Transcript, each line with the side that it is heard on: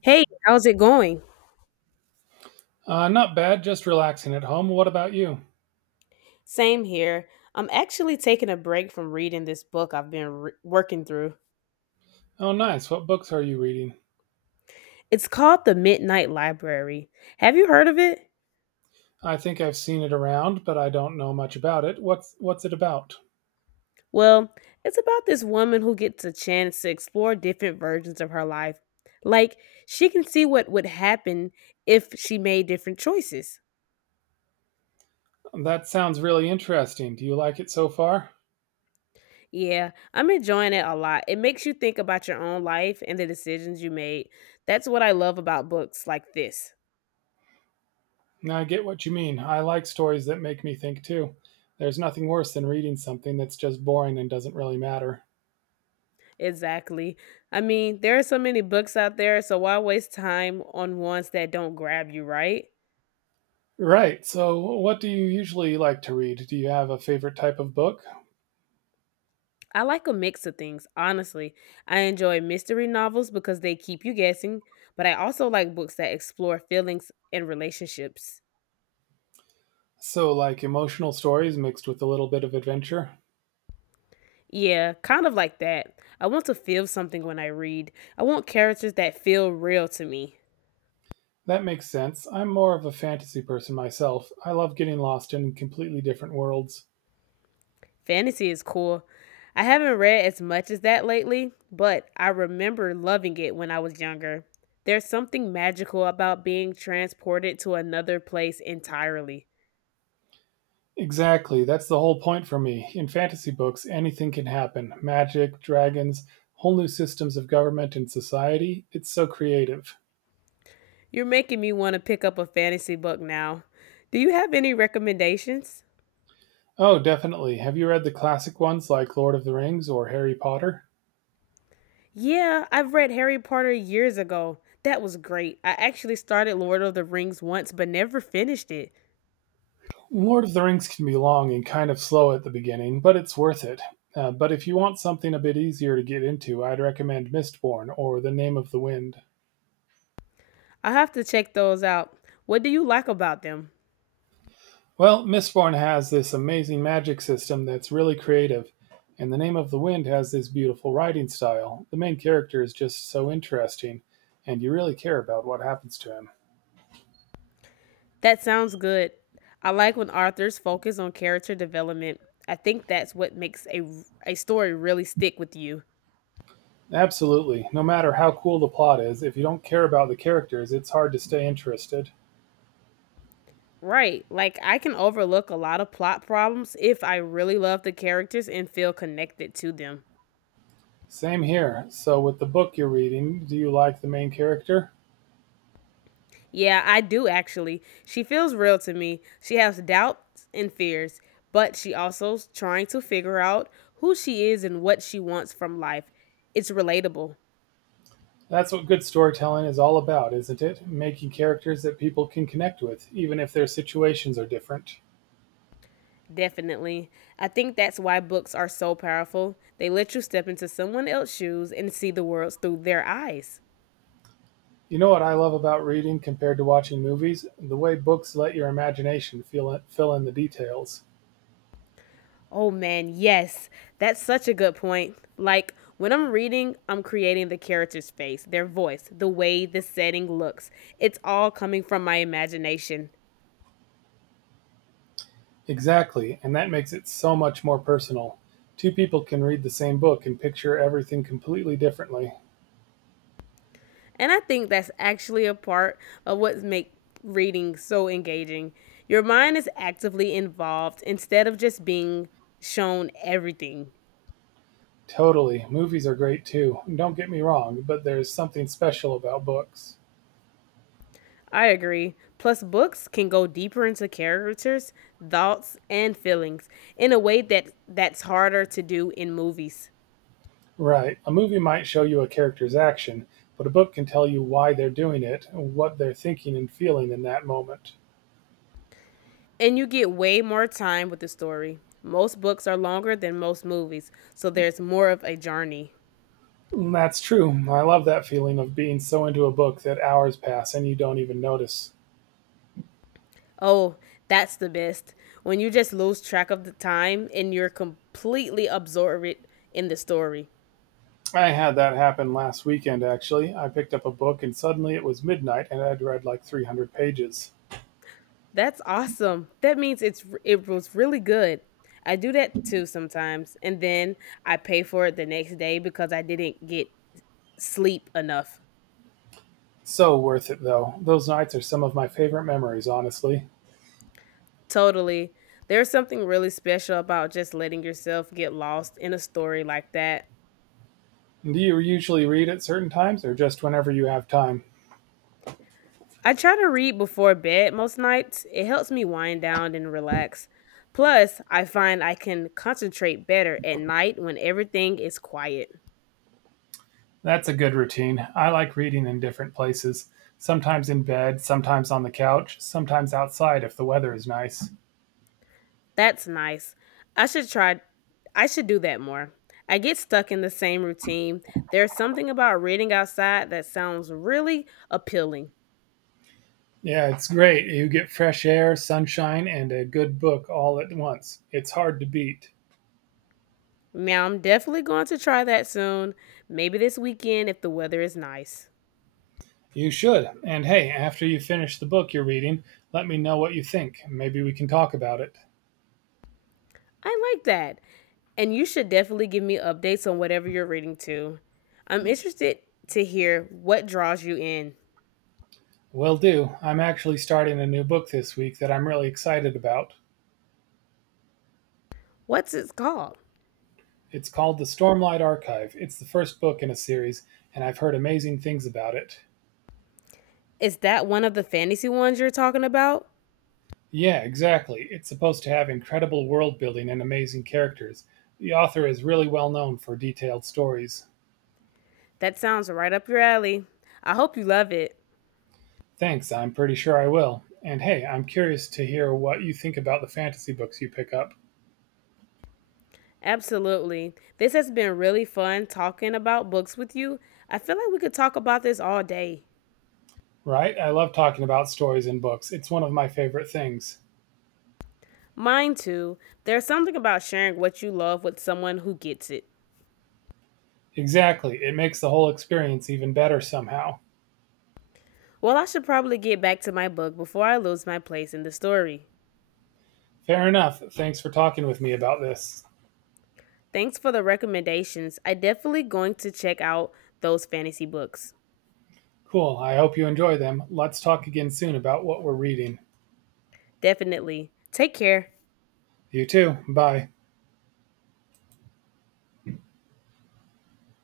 left: Hey, how's it going?
right: Not bad, just relaxing at home. What about you?
left: Same here. I'm actually taking a break from reading this book I've been working through.
right: Oh, nice. What books are you reading?
left: It's called The Midnight Library. Have you heard of it?
right: I think I've seen it around, but I don't know much about it. What's it about?
left: Well, it's about this woman who gets a chance to explore different versions of her life. Like, she can see what would happen if she made different choices.
right: That sounds really interesting. Do you like it so far?
left: Yeah, I'm enjoying it a lot. It makes you think about your own life and the decisions you made. That's what I love about books like this.
right: I get what you mean. I like stories that make me think too. There's nothing worse than reading something that's just boring and doesn't really matter.
left: Exactly. I mean, there are so many books out there, so why waste time on ones that don't grab you, right?
right: Right. So, what do you usually like to read? Do you have a favorite type of book?
left: I like a mix of things, honestly. I enjoy mystery novels because they keep you guessing, but I also like books that explore feelings and relationships.
right: So, like emotional stories mixed with a little bit of adventure?
left: Yeah, kind of like that. I want to feel something when I read. I want characters that feel real to me.
right: That makes sense. I'm more of a fantasy person myself. I love getting lost in completely different worlds.
left: Fantasy is cool. I haven't read as much as that lately, but I remember loving it when I was younger. There's something magical about being transported to another place entirely.
right: Exactly. That's the whole point for me. In fantasy books, anything can happen magic, dragons, whole new systems of government and society. It's so creative.
left: You're making me want to pick up a fantasy book now. Do you have any recommendations?
right: Oh, definitely. Have you read the classic ones like Lord of the Rings or Harry Potter?
left: Yeah, I've read Harry Potter years ago. That was great. I actually started Lord of the Rings once but never finished it.
right: Lord of the Rings can be long and kind of slow at the beginning, but it's worth it. But if you want something a bit easier to get into, I'd recommend Mistborn or The Name of the Wind.
left: I have to check those out. What do you like about them?
right: Well, Mistborn has this amazing magic system that's really creative, and The Name of the Wind has this beautiful writing style. The main character is just so interesting, and you really care about what happens to him.
left: That sounds good. I like when authors focus on character development. I think that's what makes a story really stick with you.
right: Absolutely. No matter how cool the plot is, if you don't care about the characters, it's hard to stay interested.
left: Right. Like I can overlook a lot of plot problems if I really love the characters and feel connected to them.
right: Same here. So, with the book you're reading, do you like the main character?
left: Yeah, I do actually. She feels real to me. She has doubts and fears, but she also's trying to figure out who she is and what she wants from life. It's relatable.
right: That's what good storytelling is all about, isn't it? Making characters that people can connect with, even if their situations are different.
left: Definitely. I think that's why books are so powerful. They let you step into someone else's shoes and see the world through their eyes.
right: You know what I love about reading compared to watching movies? The way books let your imagination feel it, fill in the details.
left: Oh man, yes. That's such a good point. Like when I'm reading, I'm creating the character's face, their voice, the way the setting looks. It's all coming from my imagination.
right: Exactly, and that makes it so much more personal. Two people can read the same book and picture everything completely differently.
left: And I think that's actually a part of what makes reading so engaging. Your mind is actively involved instead of just being shown everything.
right: Totally. Movies are great too. Don't get me wrong, but there's something special about books.
left: I agree. Plus, books can go deeper into characters, thoughts, and feelings in a way that's harder to do in movies.
right: Right. A movie might show you a character's action, but a book can tell you why they're doing it, what they're thinking and feeling in that moment.
left: And you get way more time with the story. Most books are longer than most movies, so there's more of a journey.
right: That's true. I love that feeling of being so into a book that hours pass and you don't even notice.
left: Oh, that's the best. When you just lose track of the time and you're completely absorbed in the story.
right: I had that happen last weekend, actually. I picked up a book and suddenly it was midnight and I'd read like 300 pages.
left: That's awesome. That means it was really good. I do that too sometimes, and then I pay for it the next day because I didn't get sleep enough.
right: So worth it, though. Those nights are some of my favorite memories, honestly.
left: Totally. There's something really special about just letting yourself get lost in a story like that.
right: Do you usually read at certain times or just whenever you have time?
left: I try to read before bed most nights. It helps me wind down and relax. Plus, I find I can concentrate better at night when everything is quiet.
right: That's a good routine. I like reading in different places. Sometimes in bed, sometimes on the couch, sometimes outside if the weather is nice.
left: That's nice. I should try I should do that more. I get stuck in the same routine. There's something about reading outside that sounds really appealing.
right: Yeah, it's great. You get fresh air, sunshine, and a good book all at once. It's hard to beat.
left: Now, I'm definitely going to try that soon, maybe this weekend if the weather is nice.
right: You should. And hey, after you finish the book you're reading, let me know what you think. Maybe we can talk about it.
left: I like that. And you should definitely give me updates on whatever you're reading too. I'm interested to hear what draws you in.
right: Will do. I'm actually starting a new book this week that I'm really excited about.
left: What's it called?
right: It's called The Stormlight Archive. It's the first book in a series, and I've heard amazing things about it.
left: Is that one of the fantasy ones you're talking about?
right: Yeah, exactly. It's supposed to have incredible world building and amazing characters. The author is really well known for detailed stories.
left: That sounds right up your alley. I hope you love it.
right: Thanks, I'm pretty sure I will. And hey, I'm curious to hear what you think about the fantasy books you pick up.
left: Absolutely. This has been really fun talking about books with you. I feel like we could talk about this all day.
right: Right? I love talking about stories and books. It's one of my favorite things.
left: Mine too. There's something about sharing what you love with someone who gets it.
right: Exactly. It makes the whole experience even better somehow.
left: Well, I should probably get back to my book before I lose my place in the story.
right: Fair enough. Thanks for talking with me about this.
left: Thanks for the recommendations. I definitely going to check out those fantasy books.
right: Cool. I hope you enjoy them. Let's talk again soon about what we're reading.
left: Definitely. Take care.
right: You too. Bye.